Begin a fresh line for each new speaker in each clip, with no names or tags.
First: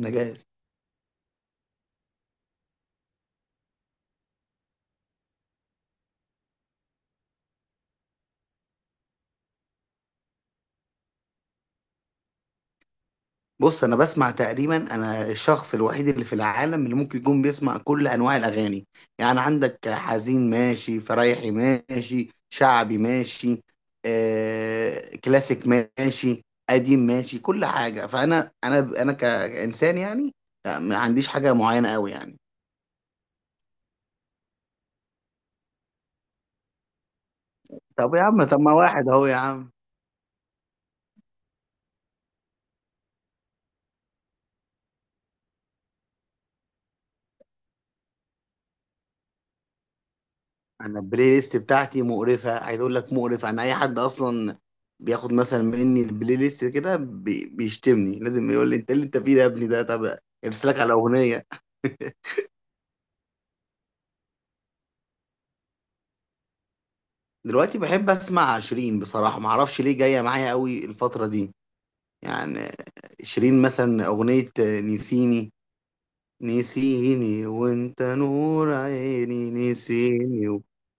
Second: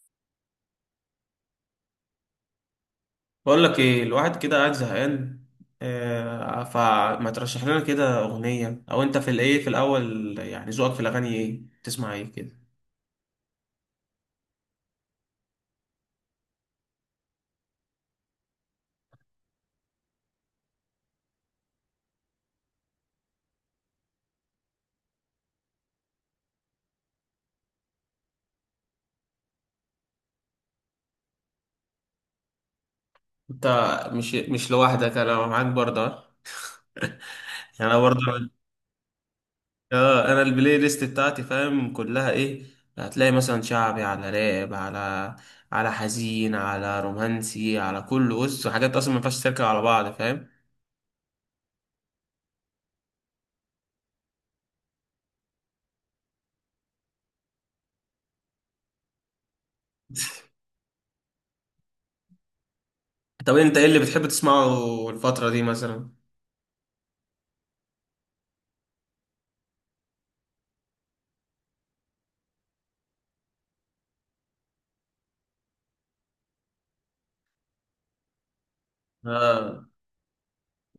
انا جاهز.
بقول لك ايه؟ الواحد كده قاعد زهقان. فما ترشح لنا كده اغنيه؟ او انت في الايه في الاول، يعني ذوقك في الاغاني ايه؟ تسمع ايه كده؟
بص، انا بسمع تقريبا، انا الشخص الوحيد اللي في العالم اللي ممكن يكون بيسمع كل انواع الاغاني. يعني عندك حزين ماشي، فرايحي ماشي، شعبي ماشي، كلاسيك ماشي، قديم ماشي، كل حاجه. فانا انا انا كانسان يعني. لا، ما عنديش حاجه معينه قوي يعني.
انت مش لوحدك، انا معاك برضه آه. يعني انا
طب يا عم،
برضه
طب ما واحد اهو يا عم.
اه، انا البلاي ليست بتاعتي، فاهم، كلها ايه؟ هتلاقي مثلا شعبي على راب، على حزين، على رومانسي، على كل، بص، حاجات اصلا ما ينفعش تركب على بعض، فاهم.
انا البلاي ليست بتاعتي مقرفه، عايز اقول لك مقرفه. انا اي حد اصلا بياخد مثلا مني البلاي ليست كده بيشتمني، لازم يقول لي انت إيه اللي انت فيه ده يا ابني؟ ده طب ارسلك على اغنيه.
طب انت ايه اللي بتحب تسمعه الفتره دي مثلا؟
دلوقتي بحب اسمع شيرين بصراحه، ما اعرفش ليه جايه معايا قوي الفتره دي يعني. شيرين، مثلا اغنيه نسيني. نسيني وانت نور عيني،
اه.
نسيني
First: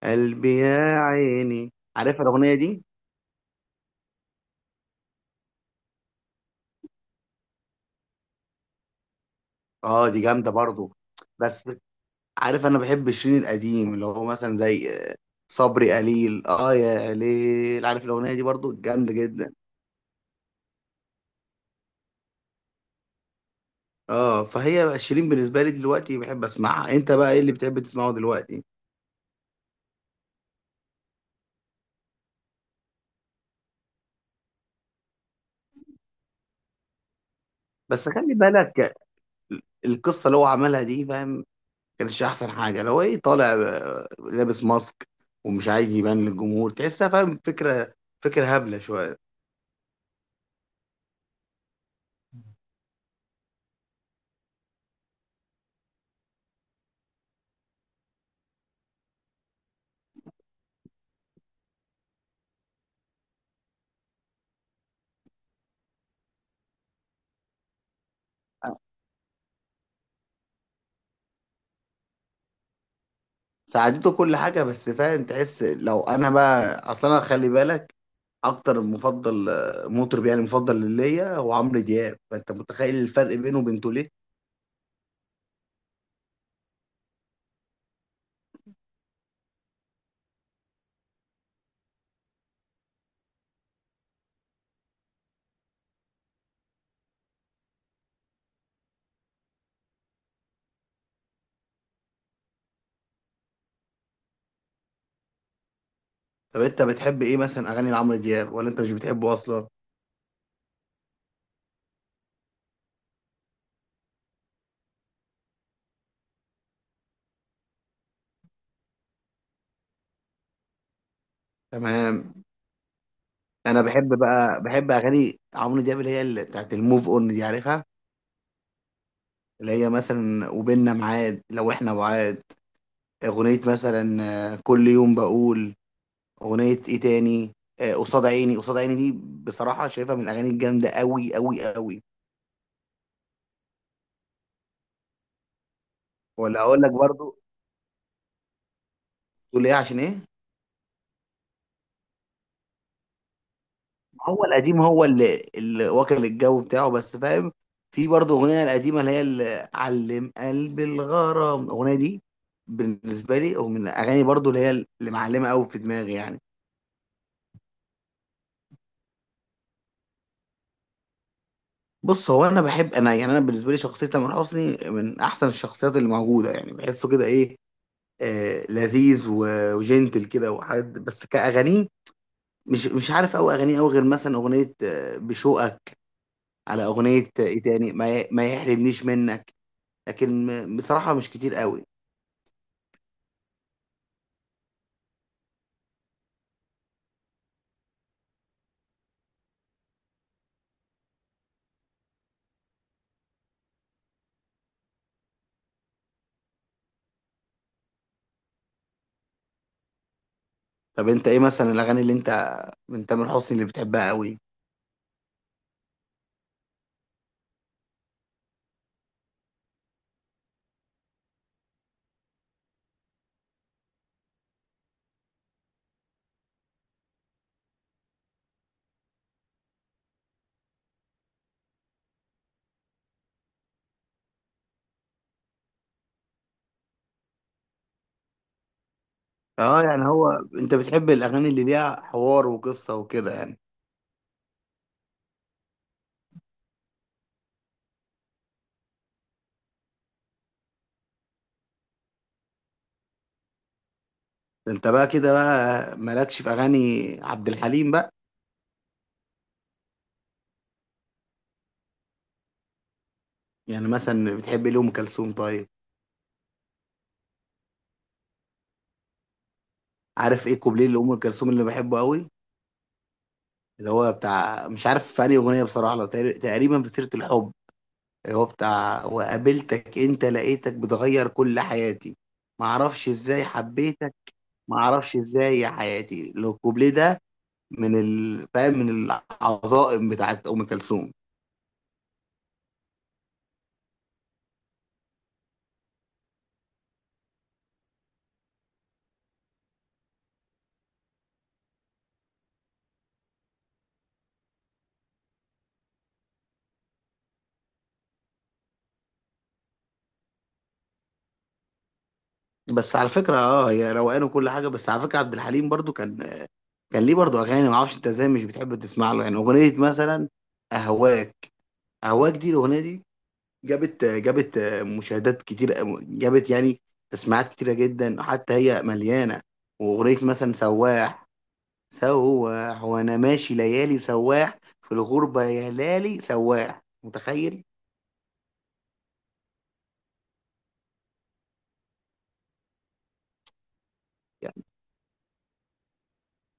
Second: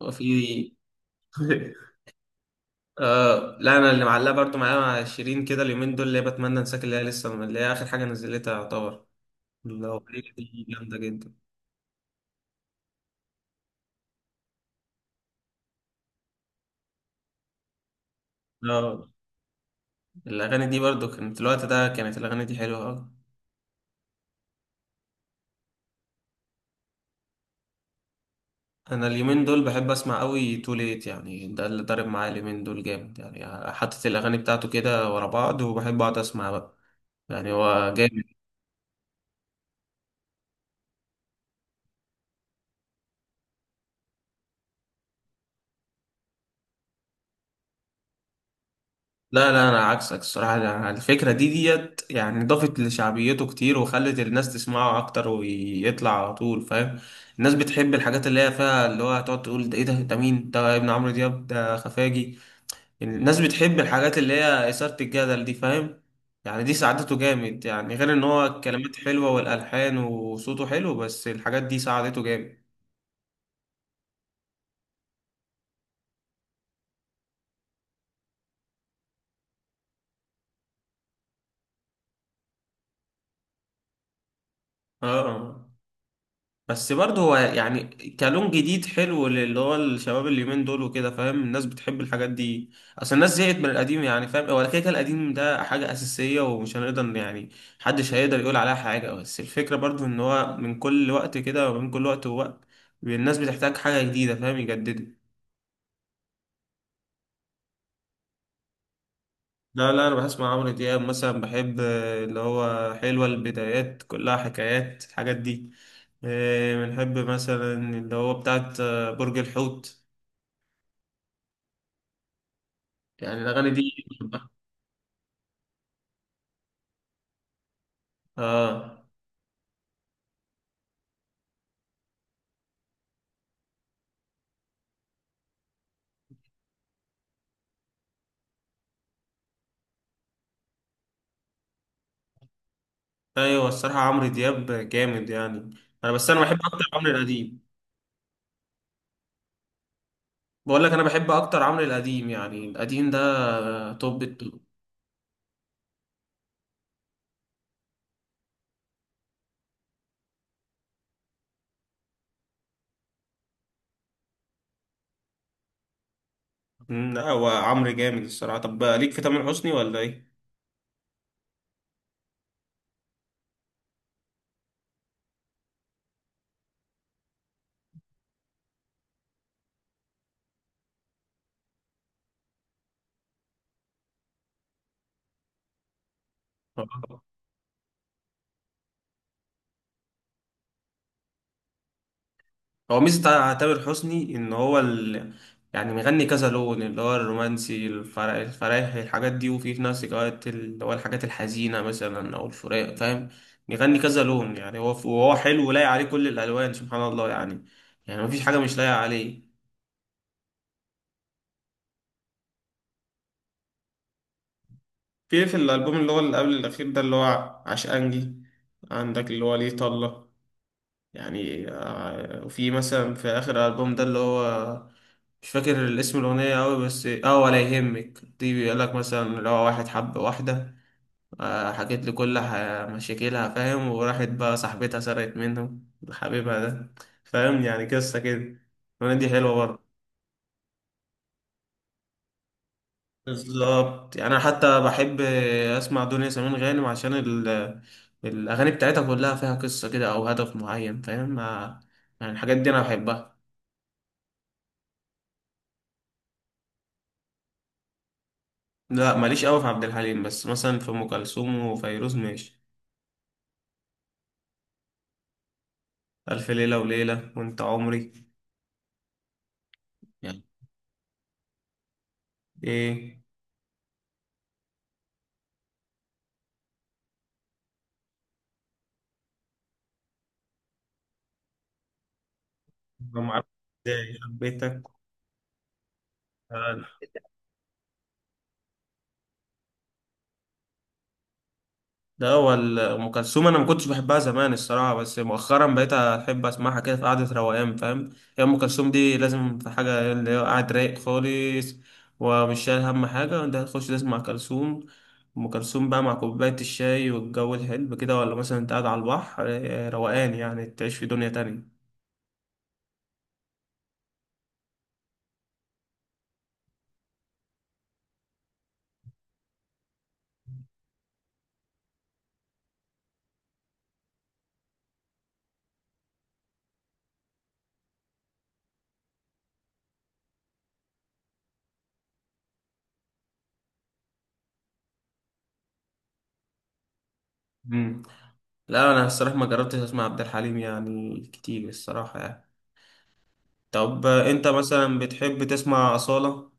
وقلبي
في.
يا عيني، عارف الاغنيه دي؟
آه لا، انا اللي معلقه برضو معايا مع شيرين كده اليومين دول، اللي هي بتمنى انساك، اللي هي لسه، اللي هي اخر حاجه نزلتها يعتبر.
اه دي
الاغنيه
جامده
دي
برضو،
جامده جدا.
بس عارف، انا بحب شيرين القديم، اللي هو مثلا زي صبري قليل، اه يا ليل، عارف الاغنيه دي؟ برضو
اه،
جامده جدا.
الاغاني دي برضو كانت، الوقت ده كانت الاغاني دي حلوه أوي.
اه، فهي بقى شيرين بالنسبه لي دلوقتي بحب اسمعها. انت بقى ايه اللي بتحب تسمعه دلوقتي؟
انا اليومين دول بحب اسمع قوي تو ليت، يعني ده اللي ضارب معايا اليومين دول جامد، يعني حاطط الاغاني بتاعته كده ورا بعض وبحب اقعد اسمع بقى. يعني هو
بس
جاي.
خلي بالك، القصه اللي هو عملها دي، فاهم؟ كانتش احسن حاجه لو ايه، طالع لابس ماسك ومش عايز يبان للجمهور، تحسها فاهم؟ فكره، فكره هبله شويه.
لا لا، انا عكسك الصراحه. أنا الفكره دي ديت يعني ضافت لشعبيته كتير وخلت الناس تسمعه اكتر ويطلع على طول، فاهم. الناس بتحب الحاجات اللي هي فيها اللي هو هتقعد تقول ده ايه ده، ده مين ده، ابن عمرو دياب، ده خفاجي، يعني الناس بتحب الحاجات اللي هي اثاره الجدل دي، فاهم. يعني دي ساعدته جامد، يعني غير ان هو الكلمات حلوه والالحان وصوته حلو، بس الحاجات دي ساعدته جامد.
ساعدته كل حاجه، بس فاهم، تحس. لو انا بقى اصلا، انا خلي بالك، اكتر مفضل مطرب يعني، مفضل ليا هو عمرو دياب، فانت متخيل الفرق بينه وبين توليه.
اه بس برضه هو يعني كلون جديد حلو، اللي هو الشباب اليومين دول وكده، فاهم، الناس بتحب الحاجات دي. اصل الناس زهقت من القديم، يعني فاهم، هو كده القديم ده حاجة أساسية ومش هنقدر يعني محدش هيقدر يقول عليها حاجة، بس الفكرة برضه ان هو من كل وقت كده، ومن كل وقت ووقت الناس بتحتاج حاجة جديدة، فاهم، يجددوا.
طب انت بتحب ايه مثلا اغاني لعمرو دياب، ولا انت مش بتحبه اصلا؟
لا لا، انا بسمع عمرو دياب مثلا، بحب اللي هو حلوة، البدايات، كلها حكايات، الحاجات دي. بنحب مثلا اللي هو بتاعت برج الحوت،
تمام.
يعني الأغاني
انا
دي
بحب
بحبها.
بقى، بحب اغاني عمرو دياب اللي هي اللي بتاعت الموف اون دي، عارفها؟
آه.
اللي هي مثلا وبيننا ميعاد لو احنا بعاد. اغنيه مثلا كل يوم بقول. اغنيه ايه تاني؟ قصاد عيني، قصاد عيني دي بصراحه شايفها من الاغاني الجامده قوي قوي قوي.
أيوة الصراحة عمرو دياب جامد يعني. أنا بس أنا بحب
ولا اقول
أكتر
لك
عمرو
برضو،
القديم.
تقول ايه عشان ايه؟
بقول لك، أنا بحب أكتر عمرو القديم، يعني القديم ده توب
هو
التوب.
القديم هو اللي واكل الجو بتاعه، بس فاهم؟ في برضه اغنيه القديمه اللي هي اللي علم قلب الغرام. الاغنيه دي بالنسبه لي، ومن الاغاني برضه اللي هي اللي معلمه قوي في دماغي يعني.
لا هو عمرو جامد الصراحة. طب ليك في تامر حسني ولا إيه؟
بص، هو انا بحب، انا يعني، انا بالنسبه لي شخصيه تامر حسني من احسن الشخصيات اللي موجوده يعني. بحسه كده ايه، آه لذيذ وجنتل كده وحد، بس كاغانيه مش عارف قوي اغانيه قوي، غير مثلا اغنيه بشوقك، على اغنيه
آه.
ايه تاني، ما يحرمنيش منك. لكن بصراحة مش كتير قوي.
هو ميزة تامر حسني إن هو ال... يعني مغني كذا لون، اللي هو الرومانسي، الفر... الفرايح، الحاجات دي، وفي في نفس الوقت اللي هو الحاجات الحزينة مثلا أو الفراق، فاهم. مغني كذا لون، يعني هو، وهو حلو ولايق عليه كل الألوان، سبحان الله يعني. يعني مفيش حاجة مش لايقة عليه.
طب انت ايه مثلا الاغاني اللي انت من تامر حسني اللي بتحبها قوي؟
في في الألبوم اللي هو اللي قبل الأخير ده، اللي هو عشقانجي، عندك اللي هو ليه طلة. يعني وفي مثلا في آخر ألبوم ده اللي هو، مش فاكر الاسم الأغنية أوي، بس اه ولا يهمك دي، بيقولك مثلا اللي هو واحد حب واحدة، حكيت لي كل ح- مشاكلها، فاهم، وراحت بقى صاحبتها سرقت منه حبيبها ده، فاهم، يعني قصة كده. الأغنية دي حلوة برضه.
اه يعني هو، انت بتحب الاغاني اللي ليها حوار وقصة وكده يعني؟
بالظبط، يعني أنا حتى بحب أسمع دنيا سمير غانم عشان ال الأغاني بتاعتها كلها فيها قصة كده أو هدف معين، فاهم. يعني الحاجات دي أنا بحبها.
ده انت بقى كده بقى مالكش في اغاني عبد الحليم بقى؟
لا ماليش قوي في عبد الحليم، بس مثلا في ام كلثوم وفيروز ماشي.
يعني مثلا بتحب ليه ام كلثوم طيب؟
الف ليله وليله وانت عمري. يعني
عارف ايه كوبليه لام كلثوم اللي بحبه قوي؟
ايه؟
اللي هو بتاع، مش عارف في انهي اغنية بصراحة، لو تقريبا في سيرة الحب، اللي هو بتاع وقابلتك انت لقيتك بتغير كل حياتي، معرفش
ما
ازاي
معرفش
حبيتك،
ازاي
ما
حبيتك.
اعرفش ازاي يا حياتي، لو
آه.
الكوبليه ده من ال... فاهم، من العظائم بتاعت ام كلثوم.
ده هو ال- ام كلثوم انا ما كنتش بحبها زمان الصراحه، بس مؤخرا بقيت احب اسمعها كده في قعده روقان، فاهم. هي ام كلثوم دي لازم في حاجه اللي هو قاعد رايق خالص ومش شايل هم حاجه، انت هتخش تسمع كلثوم. ام كلثوم بقى مع كوبايه الشاي والجو الحلو كده، ولا مثلا انت قاعد على البحر روقان، يعني تعيش في دنيا تانية.
بس على فكره اه، هي روقان وكل حاجه، بس على فكره عبد الحليم برضو كان، كان ليه برضو اغاني، ما اعرفش انت ازاي مش بتحب تسمع له. يعني اغنيه مثلا اهواك، اهواك دي، الاغنيه دي جابت، جابت مشاهدات كتير، جابت يعني تسميعات كتيره جدا، حتى هي مليانه. واغنيه مثلا سواح، سواح وانا ماشي ليالي، سواح في الغربه يا لالي، سواح، متخيل؟
مم. لا انا الصراحه ما جربتش اسمع عبد الحليم يعني كتير الصراحه يعني. طب انت مثلا بتحب تسمع اصاله؟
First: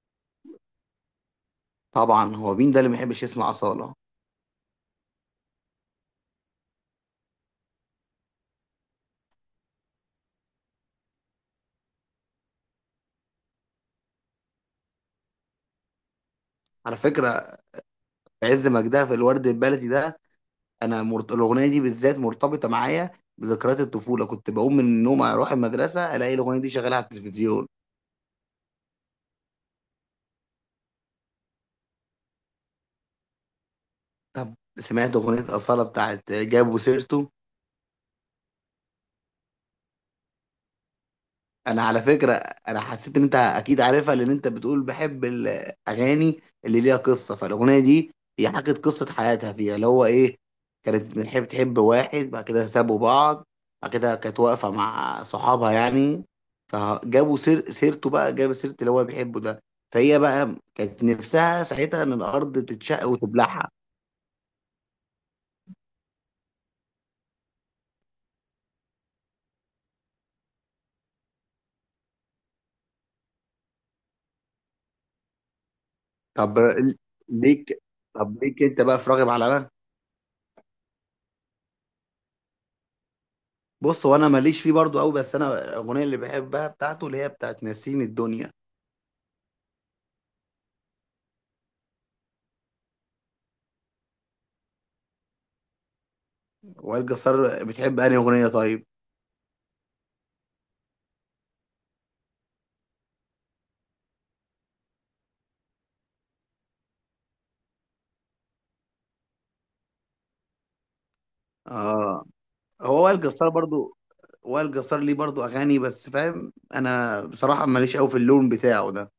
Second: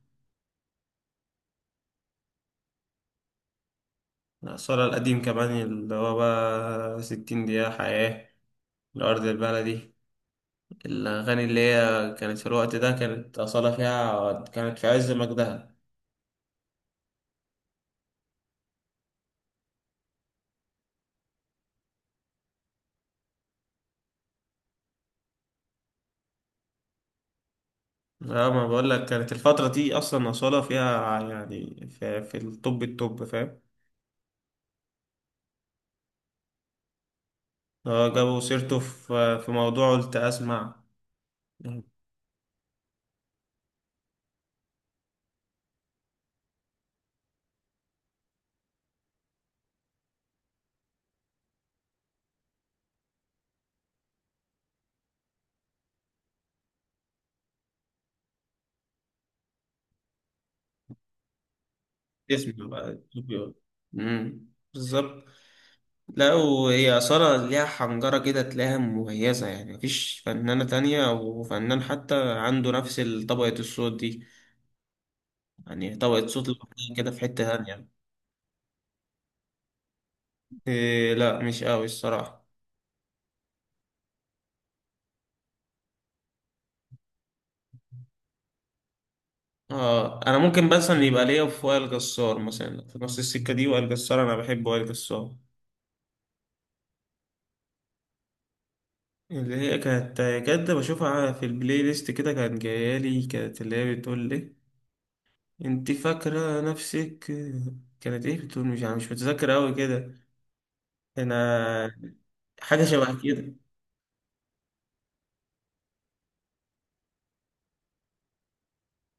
طبعا، هو مين ده اللي ما يحبش يسمع أصالة؟
اصاله القديم كمان، اللي هو بقى ستين دقيقه حياه، الارض، البلدي، الاغاني اللي هي كانت في الوقت ده، كانت اصاله فيها، كانت في عز مجدها.
على فكرة في عز مجدها، في الورد البلدي ده، أنا مرت... الأغنية دي بالذات مرتبطة معايا بذكريات الطفولة. كنت بقوم من النوم أروح المدرسة ألاقي الأغنية دي شغالة على التلفزيون.
لا، ما بقول لك كانت الفتره دي اصلا اصاله فيها، يعني في الطب، فاهم.
طب سمعت أغنية أصالة بتاعت جابوا سيرته؟
هو جابوا سيرته؟ في في موضوع قلت اسمع.
انا على فكره انا حسيت ان انت اكيد عارفها، لان انت بتقول بحب الاغاني اللي ليها قصه. فالاغنيه دي هي حكت قصه حياتها فيها، اللي هو ايه، كانت بتحب، تحب واحد، بعد كده سابوا بعض، بعد كده كانت واقفه مع صحابها يعني، فجابوا سيرته بقى، جاب سيره اللي هو بيحبه ده، فهي بقى كانت نفسها ساعتها ان الارض
اسمه بقى
تتشق
طوكيو.
وتبلعها.
امم. بالظبط. لا وهي أصالة ليها حنجرة كده تلاقيها مميزة، يعني مفيش فنانة تانية أو فنان حتى عنده نفس طبقة الصوت دي. يعني طبقة صوت
طب
لوحدها كده في حتة
ليك،
تانية.
طب ليك انت بقى في راغب على؟
إيه؟ لا مش قوي الصراحة.
بص، هو انا ماليش فيه برضو قوي، بس انا الاغنيه اللي بحبها بتاعته اللي هي بتاعت ناسين الدنيا.
اه انا ممكن مثلا يبقى ليا في وائل جسار، مثلا في نص السكة دي، وائل جسار انا بحب وائل جسار.
وائل جسار بتحب انهي اغنيه طيب؟
اللي هي كانت، كانت بشوفها في البلاي ليست كده، كانت جايالي، كانت اللي هي بتقول لي انت فاكرة نفسك، كانت ايه بتقول؟ مش، انا مش متذكر اوي كده. انا
اه،
حاجة
هو وائل
شبه
جسار
كده.
برضو، وائل جسار ليه برضو اغاني، بس فاهم انا بصراحه ماليش قوي في اللون بتاعه ده.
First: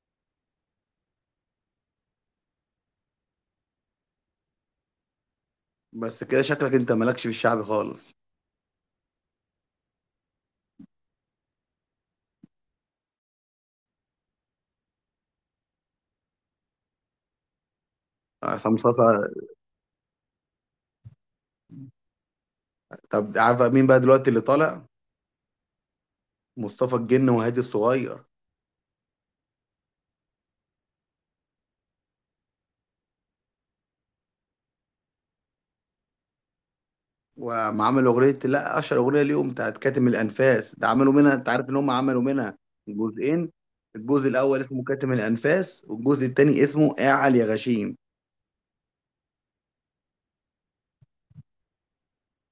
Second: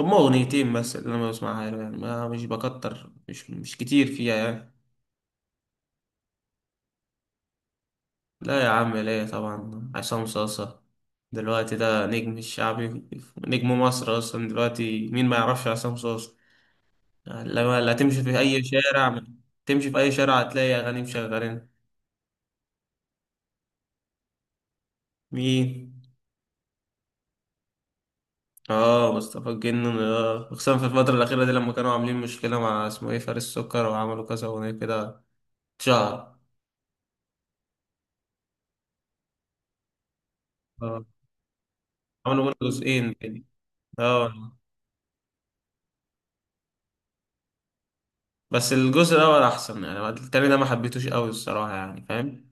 هما اغنيتين بس اللي انا بسمعها له، يعني ما مش بكتر مش مش كتير فيها يعني.
بس كده شكلك انت مالكش في الشعبي خالص؟
لا يا عم، ليه؟ طبعا، عصام صاصة دلوقتي ده نجم الشعبي، نجم مصر اصلا دلوقتي. مين ما يعرفش عصام صاصة؟ لما لا تمشي في اي
عصام
شارع،
صاصا.
تمشي في اي شارع هتلاقي اغاني مشغلين.
طب عارف مين بقى دلوقتي اللي طالع؟
مين؟
مصطفى الجن وهادي الصغير.
اه مصطفى الجن، اه خصوصا في الفترة الأخيرة دي، لما كانوا عاملين مشكلة مع اسمه ايه، فارس سكر، وعملوا كذا أغنية كده، اتشهر.
وعملوا اغنيه، لا اشهر اغنيه ليهم بتاعت كاتم الانفاس ده،
اه،
عملوا منها، انت عارف ان هم عملوا
عملوا منه
منها
جزئين كده.
جزئين؟ الجزء
اه
الاول اسمه كاتم الانفاس والجزء الثاني اسمه اعل يا غشيم.
بس الجزء الأول أحسن، يعني التاني ده ما حبيتوش أوي الصراحة، يعني فاهم.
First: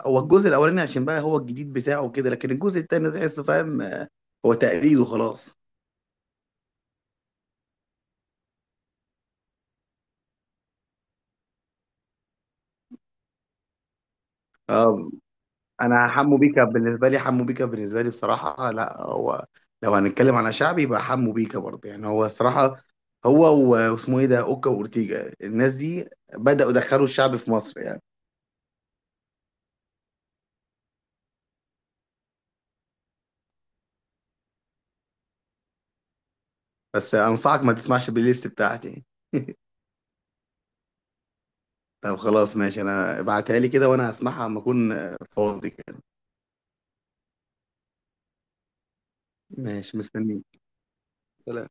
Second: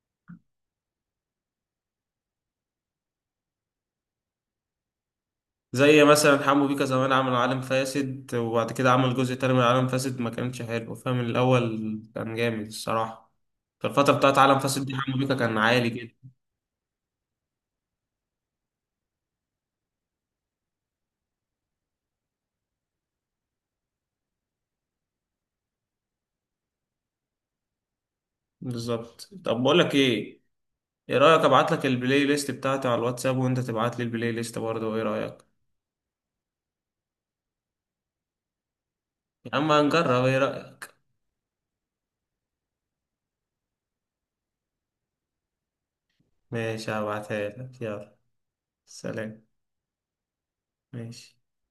هو الجزء الاولاني عشان بقى هو الجديد بتاعه كده، لكن الجزء الثاني تحسه فاهم، هو تقليد وخلاص.
زي مثلا حمو بيكا زمان عمل عالم فاسد، وبعد كده عمل جزء تاني من عالم فاسد ما كانش حلو، فاهم، الأول كان جامد الصراحة. في الفترة بتاعت عالم فاسد دي
آه،
حمو بيكا كان عالي
انا
جدا.
حمو بيكا بالنسبه لي، حمو بيكا بالنسبه لي بصراحه، لا هو لو هنتكلم على شعبي يبقى حمو بيكا برضه، يعني هو الصراحه هو واسمه ايه ده، اوكا واورتيجا، الناس دي بداوا يدخلوا الشعب في مصر يعني.
بالظبط. طب بقول لك ايه، ايه رأيك ابعت لك البلاي ليست بتاعتي على الواتساب وانت تبعت لي البلاي ليست برضه، ايه رأيك؟
بس انصحك ما تسمعش البلاي ليست بتاعتي.
يا عم هنجرب، ايه رأيك؟
طب خلاص ماشي، انا ابعتها لي كده وانا هسمعها اما اكون فاضي كده.
ماشي هبعتها لك، يلا سلام.
ماشي، مستنيك.
ماشي.
سلام.